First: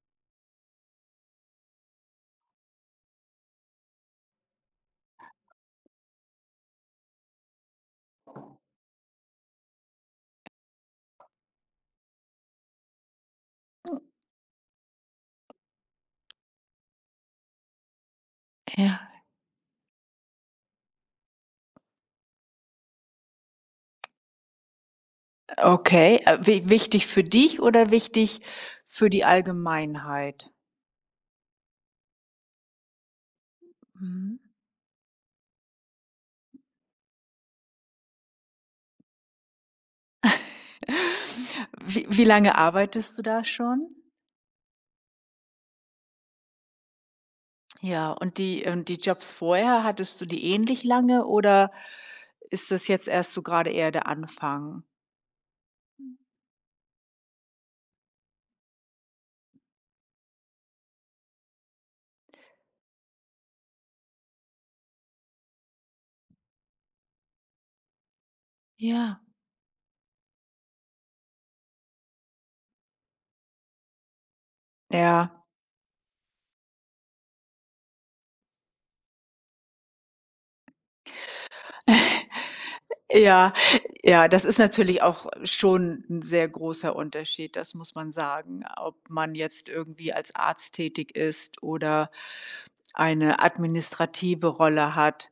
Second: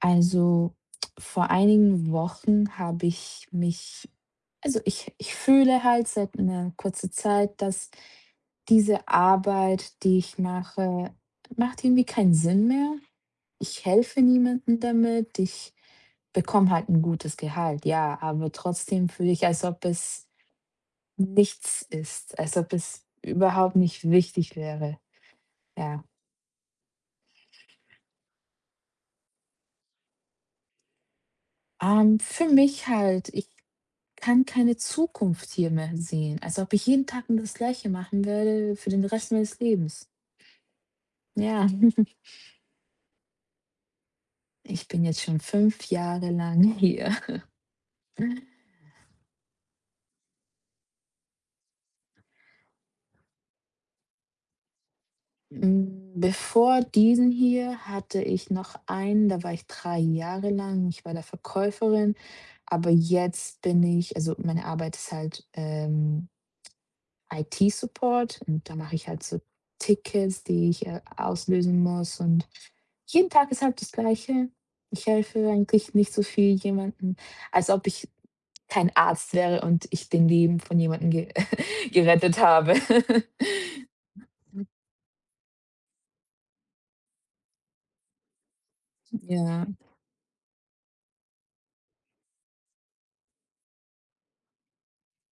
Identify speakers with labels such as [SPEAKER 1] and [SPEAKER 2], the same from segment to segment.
[SPEAKER 1] Also, vor einigen Wochen habe ich mich also, ich fühle halt seit einer kurzen Zeit, dass diese Arbeit, die ich mache, macht irgendwie keinen Sinn mehr. Ich helfe niemandem damit. Ich bekomme halt ein gutes Gehalt, ja, aber
[SPEAKER 2] Ja,
[SPEAKER 1] trotzdem fühle ich, als ob es nichts ist, als ob es überhaupt nicht wichtig wäre, ja.
[SPEAKER 2] okay. Wi wichtig für dich oder wichtig für die Allgemeinheit?
[SPEAKER 1] Für mich halt, ich
[SPEAKER 2] Mhm.
[SPEAKER 1] kann keine Zukunft hier mehr sehen, als ob ich jeden Tag nur das Gleiche machen würde für den Rest meines Lebens. Ja,
[SPEAKER 2] Wie wie lange arbeitest du da schon?
[SPEAKER 1] ich bin jetzt schon 5 Jahre lang hier.
[SPEAKER 2] Ja, und die Jobs vorher, hattest du die ähnlich lange oder ist das jetzt erst so gerade eher der Anfang?
[SPEAKER 1] Bevor diesen hier hatte ich noch einen, da war ich 3 Jahre lang. Ich war da Verkäuferin, aber jetzt bin ich also meine Arbeit ist halt, IT-Support, und da mache ich
[SPEAKER 2] Ja.
[SPEAKER 1] halt so Tickets, die ich auslösen muss, und jeden Tag ist halt das Gleiche. Ich
[SPEAKER 2] Ja.
[SPEAKER 1] helfe eigentlich nicht so viel jemandem, als ob ich kein Arzt wäre und ich den Leben von jemandem ge gerettet habe.
[SPEAKER 2] Ja, ja, das ist natürlich auch schon ein sehr großer Unterschied, das muss man sagen, ob man
[SPEAKER 1] Ja,
[SPEAKER 2] jetzt irgendwie als Arzt tätig ist oder eine administrative Rolle hat.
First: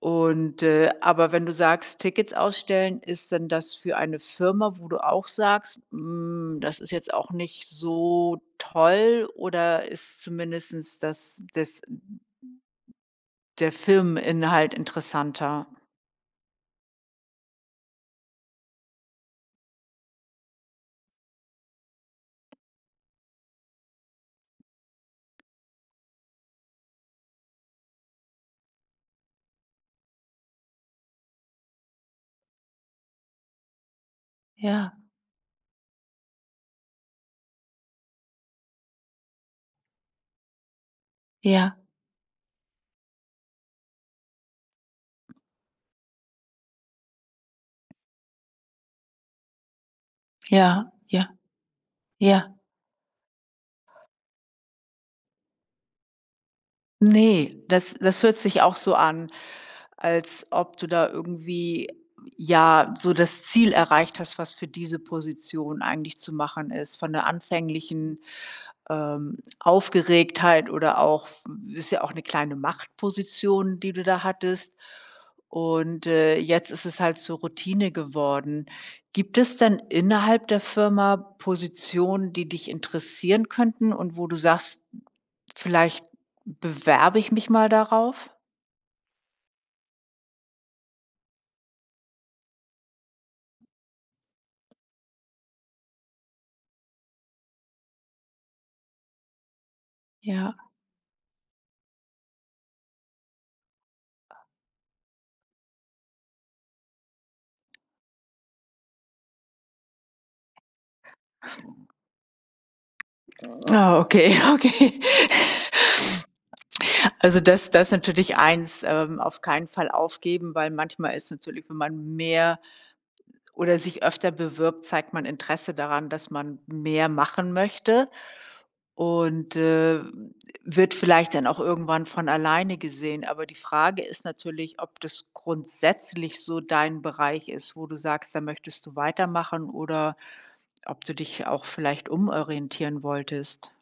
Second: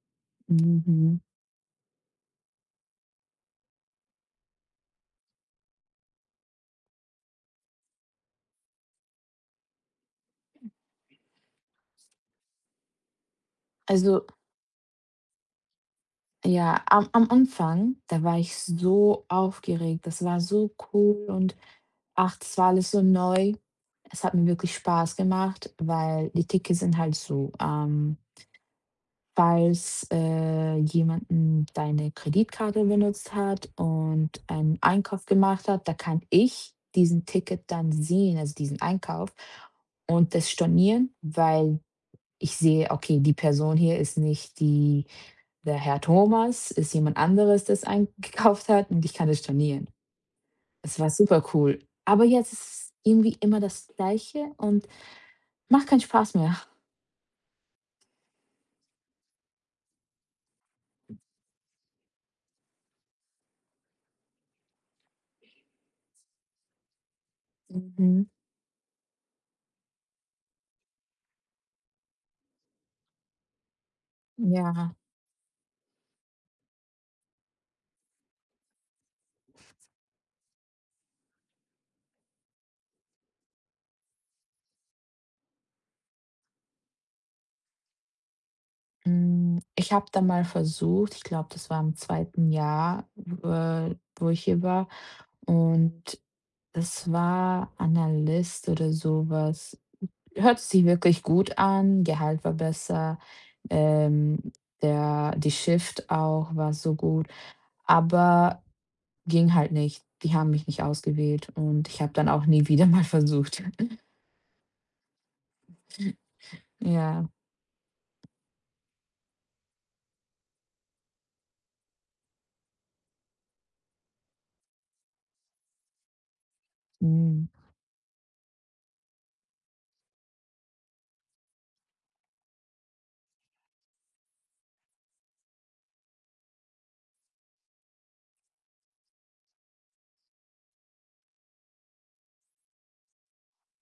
[SPEAKER 2] Und,
[SPEAKER 1] mhm.
[SPEAKER 2] aber wenn du sagst, Tickets ausstellen, ist denn das für eine Firma, wo du auch sagst: „Hm, das ist jetzt auch nicht so toll“, oder ist zumindestens das der
[SPEAKER 1] Also,
[SPEAKER 2] Firmeninhalt interessanter?
[SPEAKER 1] ja, am Anfang, da war ich so aufgeregt. Das war so cool, und ach, das war alles so neu. Es hat mir wirklich Spaß gemacht, weil die Tickets sind halt so, falls jemanden deine Kreditkarte benutzt hat und einen
[SPEAKER 2] Ja,
[SPEAKER 1] Einkauf gemacht hat, da kann ich diesen Ticket dann sehen, also diesen Einkauf und das stornieren,
[SPEAKER 2] ja,
[SPEAKER 1] weil ich sehe, okay, die Person hier ist nicht die, der Herr Thomas ist jemand anderes, das eingekauft hat, und ich kann das stornieren.
[SPEAKER 2] ja,
[SPEAKER 1] Es war
[SPEAKER 2] ja,
[SPEAKER 1] super cool. Aber jetzt
[SPEAKER 2] ja.
[SPEAKER 1] ist es irgendwie immer das Gleiche und macht keinen Spaß mehr.
[SPEAKER 2] Nee, das hört sich auch so an, als ob du da irgendwie, ja, so das Ziel erreicht hast, was für diese Position eigentlich zu machen ist, von der anfänglichen,
[SPEAKER 1] Mhm.
[SPEAKER 2] Aufgeregtheit oder auch ist ja auch eine kleine Machtposition, die du da hattest.
[SPEAKER 1] Ja,
[SPEAKER 2] Und, jetzt ist es halt zur Routine geworden. Gibt es denn innerhalb der Firma Positionen, die dich interessieren könnten und wo du sagst: Vielleicht bewerbe ich mich mal darauf?
[SPEAKER 1] ich habe da mal versucht, ich glaube, das war im zweiten Jahr, wo ich hier war, und das war Analyst oder sowas.
[SPEAKER 2] Ja.
[SPEAKER 1] Hört sich wirklich gut an, Gehalt war besser, ähm, der die Shift auch war so gut. Aber ging halt nicht. Die haben mich nicht ausgewählt, und ich habe dann auch nie wieder mal versucht.
[SPEAKER 2] Ah, okay, okay.
[SPEAKER 1] Ja.
[SPEAKER 2] Also, das ist natürlich eins, auf keinen Fall aufgeben, weil manchmal ist natürlich, wenn man mehr oder sich öfter bewirbt, zeigt man Interesse daran, dass man mehr
[SPEAKER 1] Mhm.
[SPEAKER 2] machen möchte und, wird vielleicht dann auch irgendwann von alleine gesehen. Aber die Frage ist natürlich, ob das grundsätzlich so dein Bereich ist, wo du sagst, da möchtest du weitermachen oder ob du dich auch vielleicht umorientieren wolltest.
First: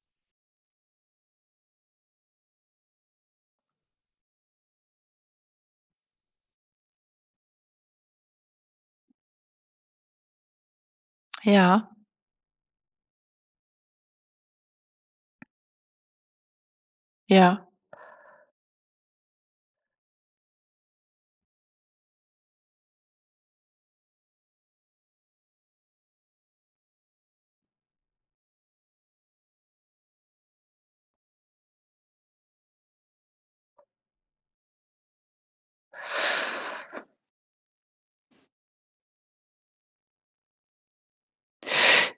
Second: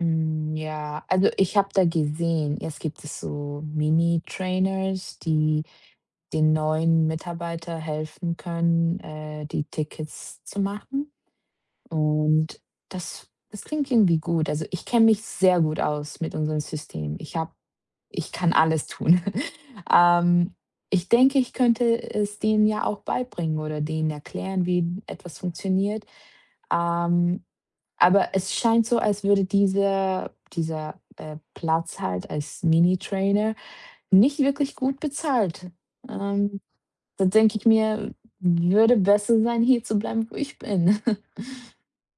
[SPEAKER 1] Ja, also ich habe da gesehen, jetzt gibt es so Mini-Trainers, die den neuen Mitarbeiter helfen können, die Tickets zu machen.
[SPEAKER 2] Ja,
[SPEAKER 1] Und das klingt irgendwie gut. Also, ich kenne mich sehr gut aus mit unserem System.
[SPEAKER 2] ja.
[SPEAKER 1] Ich kann alles tun. Ähm, Ich denke, ich könnte es denen ja auch beibringen oder denen erklären, wie etwas funktioniert. Ähm, aber es scheint so, als würde dieser Platz halt als Mini-Trainer nicht wirklich gut bezahlt. Ähm, Da denke ich mir, würde besser sein, hier zu bleiben, wo ich bin.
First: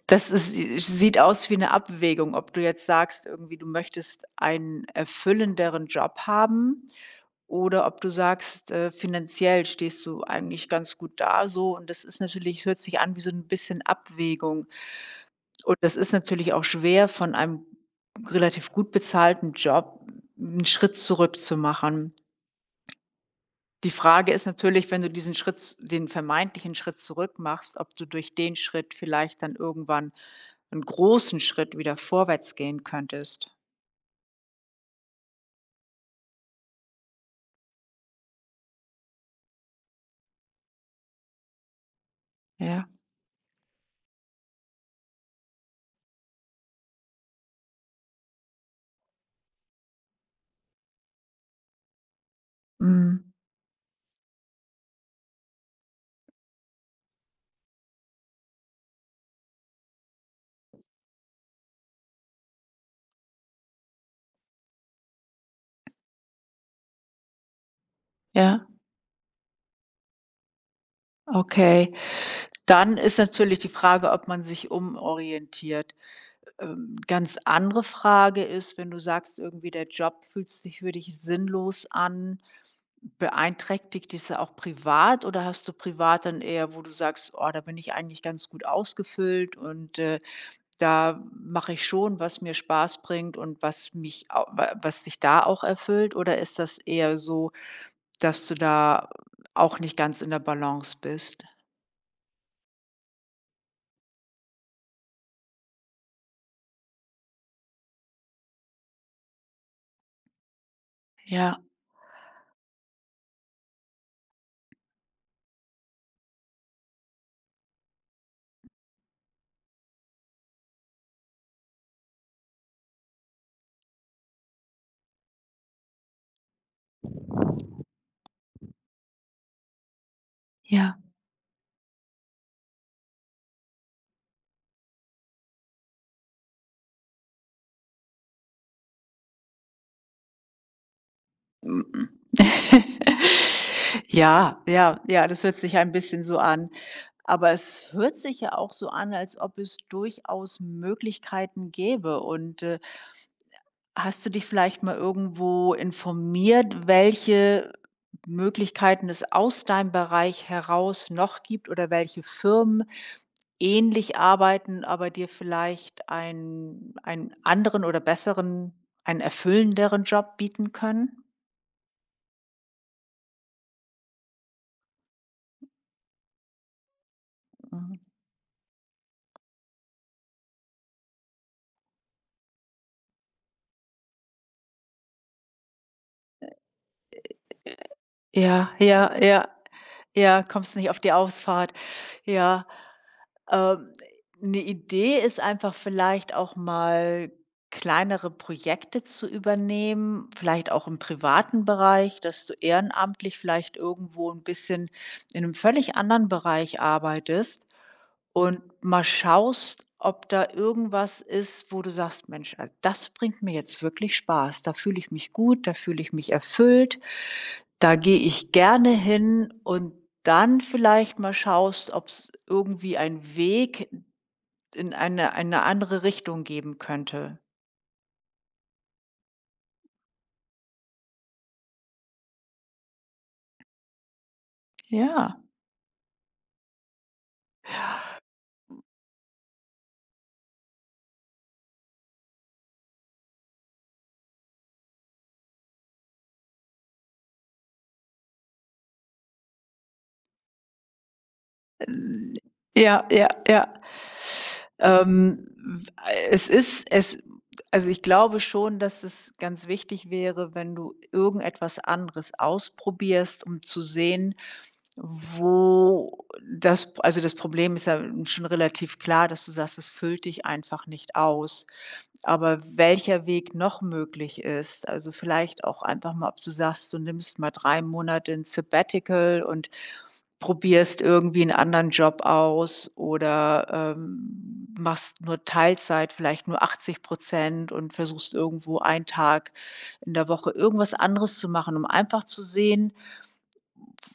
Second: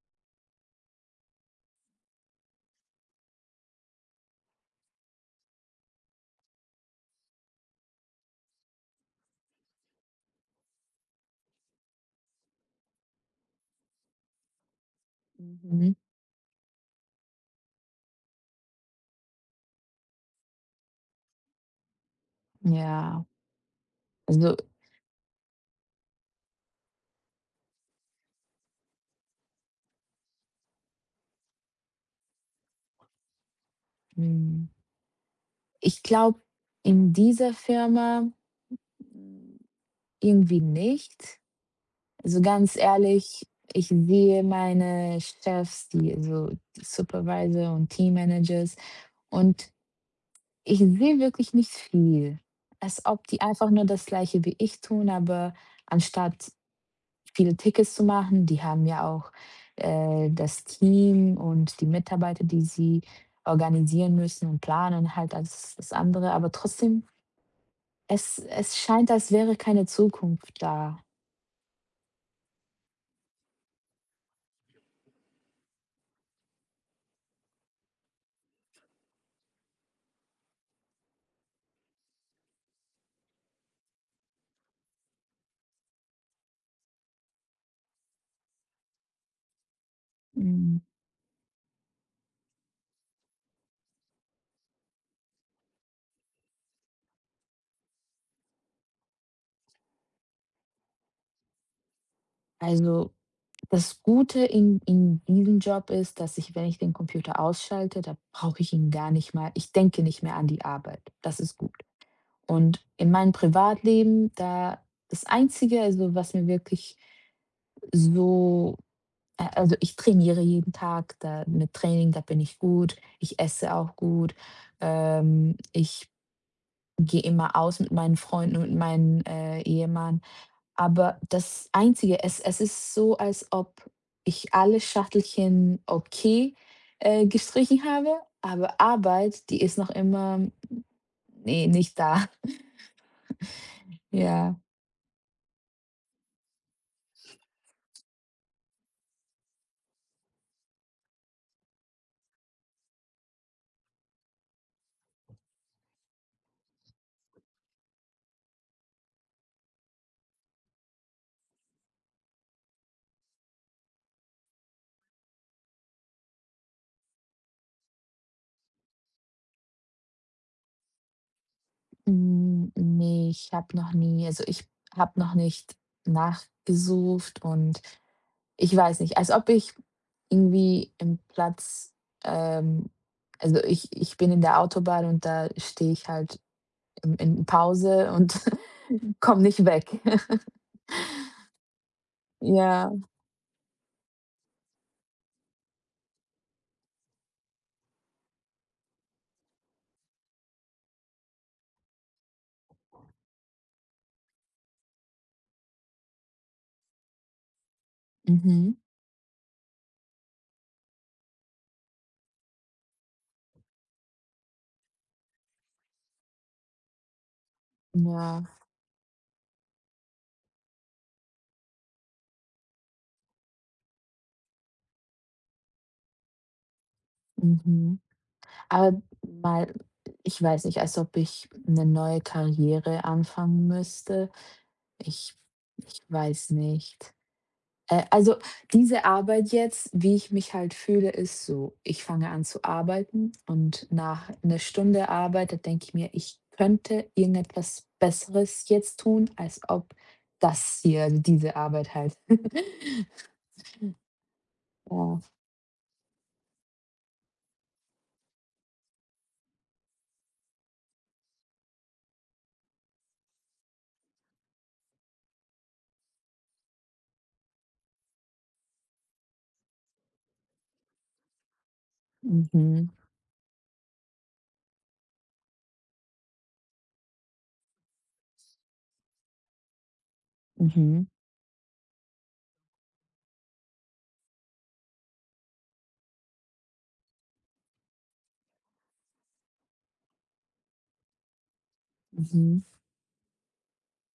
[SPEAKER 2] Das ist sieht aus wie 'ne Abwägung, ob du jetzt sagst irgendwie, du möchtest einen erfüllenderen Job haben oder ob du sagst, finanziell stehst du eigentlich ganz gut da so und das ist natürlich hört sich an wie so 'n bisschen Abwägung. Und
[SPEAKER 1] Mhm,
[SPEAKER 2] das ist natürlich auch schwer, von einem relativ gut bezahlten Job 'n Schritt zurück zu machen.
[SPEAKER 1] ja.
[SPEAKER 2] Die Frage ist
[SPEAKER 1] Also,
[SPEAKER 2] natürlich, wenn du diesen Schritt den vermeintlichen Schritt zurück machst, ob du durch den Schritt vielleicht dann irgendwann einen großen Schritt wieder vorwärts gehen könntest.
[SPEAKER 1] hm, ich glaube, in dieser Firma mm, irgendwie nicht. Also, ganz
[SPEAKER 2] Ja,
[SPEAKER 1] ehrlich, ich sehe meine Chefs, die also die Supervisor und Teammanagers, und ich sehe wirklich nicht viel. Als ob
[SPEAKER 2] mhm,
[SPEAKER 1] die einfach nur das Gleiche wie ich tun, aber anstatt viele Tickets zu machen, die haben ja auch, das Team und die Mitarbeiter, die sie organisieren müssen und planen halt als das andere, aber trotzdem Es
[SPEAKER 2] ja,
[SPEAKER 1] es scheint, als wäre keine Zukunft da.
[SPEAKER 2] okay. Dann ist natürlich die Frage, ob man sich umorientiert. Ganz andere Frage ist, wenn du sagst, irgendwie der Job fühlt sich für dich sinnlos an, beeinträchtigt dich das auch privat oder hast du privat dann eher, wo du sagst: „Oh, da bin ich eigentlich ganz gut ausgefüllt und,
[SPEAKER 1] Hm,
[SPEAKER 2] da mache ich schon, was mir Spaß bringt und was mich au wa was dich da auch erfüllt oder ist das eher so, dass du da auch nicht ganz in der Balance bist?
[SPEAKER 1] also, das Gute in diesem Job ist, dass ich, wenn ich den Computer ausschalte, da brauche ich ihn gar nicht mal, ich denke nicht mehr an die Arbeit. Das ist
[SPEAKER 2] Ja,
[SPEAKER 1] gut. Und in meinem Privatleben, da das Einzige, also, was mir wirklich so a also, ich trainiere jeden Tag, da mit Training, da bin ich gut. Ich esse auch gut. Ich gehe immer aus mit meinen Freunden und meinem, Ehemann.
[SPEAKER 2] ja.
[SPEAKER 1] Aber das Einzige, es ist so, als ob ich alle Schachtelchen okay, gestrichen habe, aber Arbeit, die ist noch immer nee nicht
[SPEAKER 2] Mhm.
[SPEAKER 1] da. Ja,
[SPEAKER 2] Ja, ja, ja, das hört sich ein bisschen so an. Aber es hört sich ja auch so an, als ob es durchaus Möglichkeiten gäbe und, Hast du dich vielleicht mal irgendwo informiert, welche Möglichkeiten es aus deinem Bereich heraus noch gibt oder welche Firmen ähnlich arbeiten, aber dir vielleicht einen anderen oder besseren, einen erfüllenderen Job bieten können?
[SPEAKER 1] ne, ich habe noch nie also, ich habe noch nicht nachgesucht, und
[SPEAKER 2] Mhm.
[SPEAKER 1] ich weiß nicht, als ob ich irgendwie im Platz, ähm also, ich bin in der Autobahn, und da stehe ich halt in Pause und
[SPEAKER 2] Ja, ja,
[SPEAKER 1] komme
[SPEAKER 2] ja.
[SPEAKER 1] nicht weg.
[SPEAKER 2] Ja, kommst nicht auf die Ausfahrt. Ja,
[SPEAKER 1] Ja.
[SPEAKER 2] ähm, 'ne Idee ist einfach vielleicht auch mal kleinere Projekte zu übernehmen, vielleicht auch im privaten Bereich, dass du ehrenamtlich vielleicht irgendwo ein bisschen in einem völlig anderen Bereich arbeitest und
[SPEAKER 1] Mhm.
[SPEAKER 2] mal schaust, ob da irgendwas ist, wo du sagst: „Mensch, also das bringt mir jetzt wirklich Spaß. Da fühle ich mich gut, da fühle ich mich erfüllt, da gehe
[SPEAKER 1] Ja,
[SPEAKER 2] ich gerne hin.“ Und dann vielleicht mal schaust, ob es irgendwie einen Weg in eine andere Richtung geben könnte.
[SPEAKER 1] mhm. Aber mal ich weiß nicht, als ob ich eine neue Karriere anfangen müsste. Ich
[SPEAKER 2] Ja.
[SPEAKER 1] ich weiß nicht. Also, diese Arbeit jetzt, wie ich mich halt fühle, ist so: Ich fange an zu arbeiten und nach 'ner Stunde Arbeit, da denke ich mir: „Ich könnte irgendetwas Besseres jetzt tun, als ob das hier, also diese Arbeit halt.“
[SPEAKER 2] Ja, ja, ja.
[SPEAKER 1] Ja,
[SPEAKER 2] Ähm, es ist es Also, ich glaube schon, dass es ganz wichtig wäre, wenn du irgendetwas anderes ausprobierst, um zu sehen, wo das also, das Problem ist ja schon relativ klar, dass du sagst, es füllt dich einfach nicht aus. Aber
[SPEAKER 1] mhm,
[SPEAKER 2] welcher Weg noch möglich ist, also vielleicht auch einfach mal, ob du sagst, du nimmst mal 3 Monate 'n Sabbatical und probierst
[SPEAKER 1] mhm,
[SPEAKER 2] irgendwie einen anderen Job aus oder, machst nur Teilzeit, vielleicht nur 80% und versuchst irgendwo einen Tag in der Woche irgendwas anderes zu machen, um einfach zu
[SPEAKER 1] mhm.
[SPEAKER 2] sehen,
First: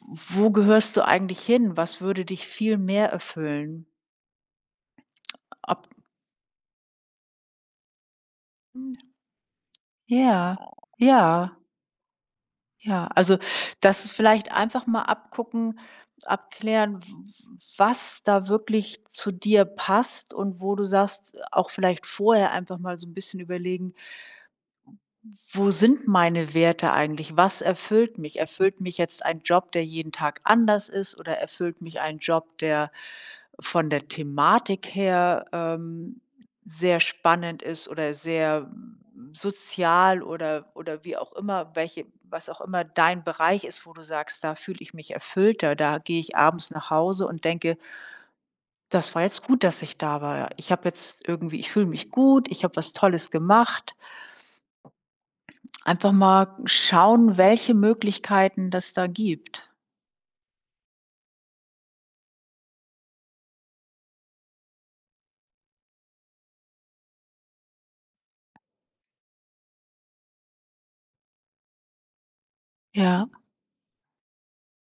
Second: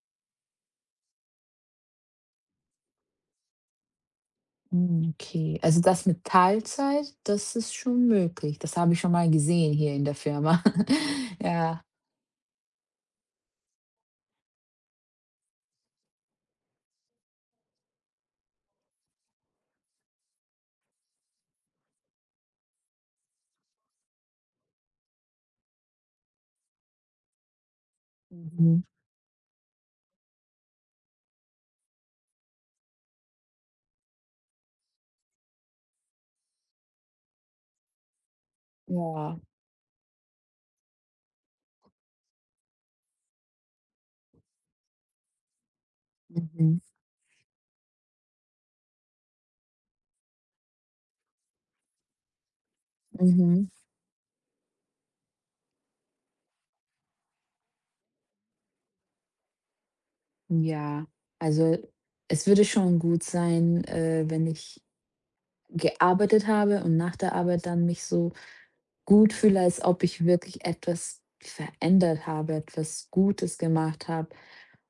[SPEAKER 2] wo gehörst du eigentlich hin? Was würde dich viel mehr erfüllen?
[SPEAKER 1] Hm, okay.
[SPEAKER 2] Ob
[SPEAKER 1] Also, das mit Teilzeit, das ist schon möglich. Das
[SPEAKER 2] Hm.
[SPEAKER 1] habe ich schon mal gesehen hier in der
[SPEAKER 2] Ja,
[SPEAKER 1] Firma.
[SPEAKER 2] ja.
[SPEAKER 1] Ja.
[SPEAKER 2] Ja, also das vielleicht einfach mal abgucken, abklären, w was da wirklich zu dir passt und wo du sagst auch vielleicht vorher einfach mal so ein bisschen überlegen: wo sind meine Werte eigentlich? Was erfüllt mich? Erfüllt
[SPEAKER 1] Mhm.
[SPEAKER 2] mich jetzt ein Job, der jeden Tag anders ist oder erfüllt mich ein Job, der von der Thematik her, sehr spannend ist oder sehr
[SPEAKER 1] Ja.
[SPEAKER 2] sozial oder wie auch immer, welche was auch immer dein Bereich ist, wo du sagst: „Da fühle ich mich erfüllter, da gehe ich abends
[SPEAKER 1] Mhm.
[SPEAKER 2] nach Hause und denke: ‚Das war jetzt gut, dass ich da war. Ich habe jetzt irgendwie ich fühle mich gut, ich habe was Tolles
[SPEAKER 1] Mhm.
[SPEAKER 2] gemacht.‘“ Einfach mal schauen, welche Möglichkeiten das da gibt.
[SPEAKER 1] Ja. Also, es würde schon gut sein, wenn ich gearbeitet habe und nach der Arbeit dann mich so gut fühle, als ob ich wirklich etwas verändert habe, etwas
[SPEAKER 2] Ja.
[SPEAKER 1] Gutes gemacht habe,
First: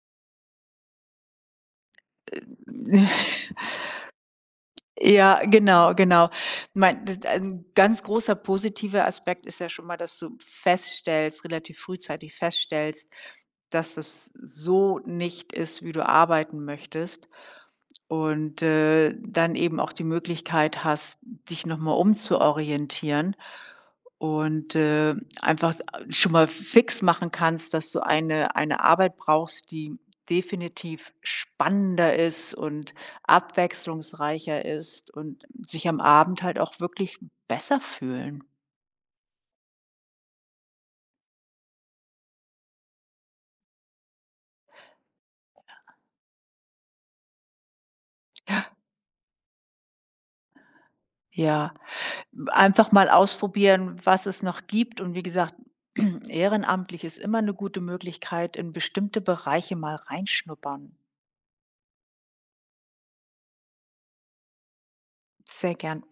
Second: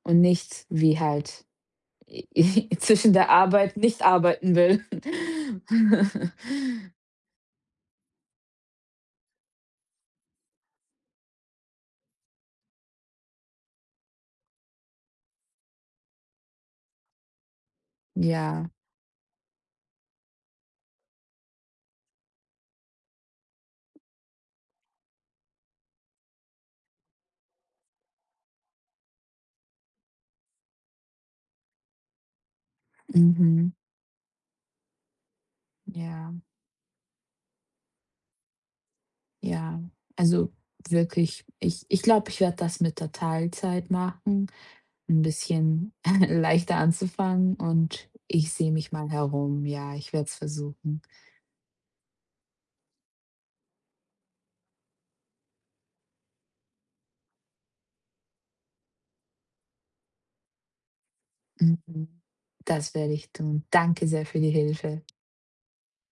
[SPEAKER 1] und nicht wie halt zwischen der Arbeit nicht arbeiten will.
[SPEAKER 2] Ja, genau, genau. Mein d Ein ganz großer positiver Aspekt ist ja schon mal, dass du feststellst relativ frühzeitig feststellst, dass das so nicht ist, wie du arbeiten möchtest und,
[SPEAKER 1] Ja,
[SPEAKER 2] dann eben auch die Möglichkeit hast, dich noch mal umzuorientieren und, einfach schon mal fix machen kannst, dass du eine Arbeit brauchst, die definitiv spannender ist und
[SPEAKER 1] mhm,
[SPEAKER 2] abwechslungsreicher ist und sich am
[SPEAKER 1] ja,
[SPEAKER 2] Abend halt auch wirklich besser fühlen.
[SPEAKER 1] ja. Also, wirklich, ich glaube, ich werde das mit der Teilzeit machen, ein bisschen leichter anzufangen, und ich sehe mich mal herum. Ja, ich werde es versuchen.
[SPEAKER 2] Ja. Einfach mal ausprobieren, was es noch gibt. Und wie gesagt, ehrenamtlich ist immer eine gute Möglichkeit, in bestimmte Bereiche mal reinschnuppern.
[SPEAKER 1] Mhm. Das werde ich tun. Danke sehr für die Hilfe.
[SPEAKER 2] Sehr gern.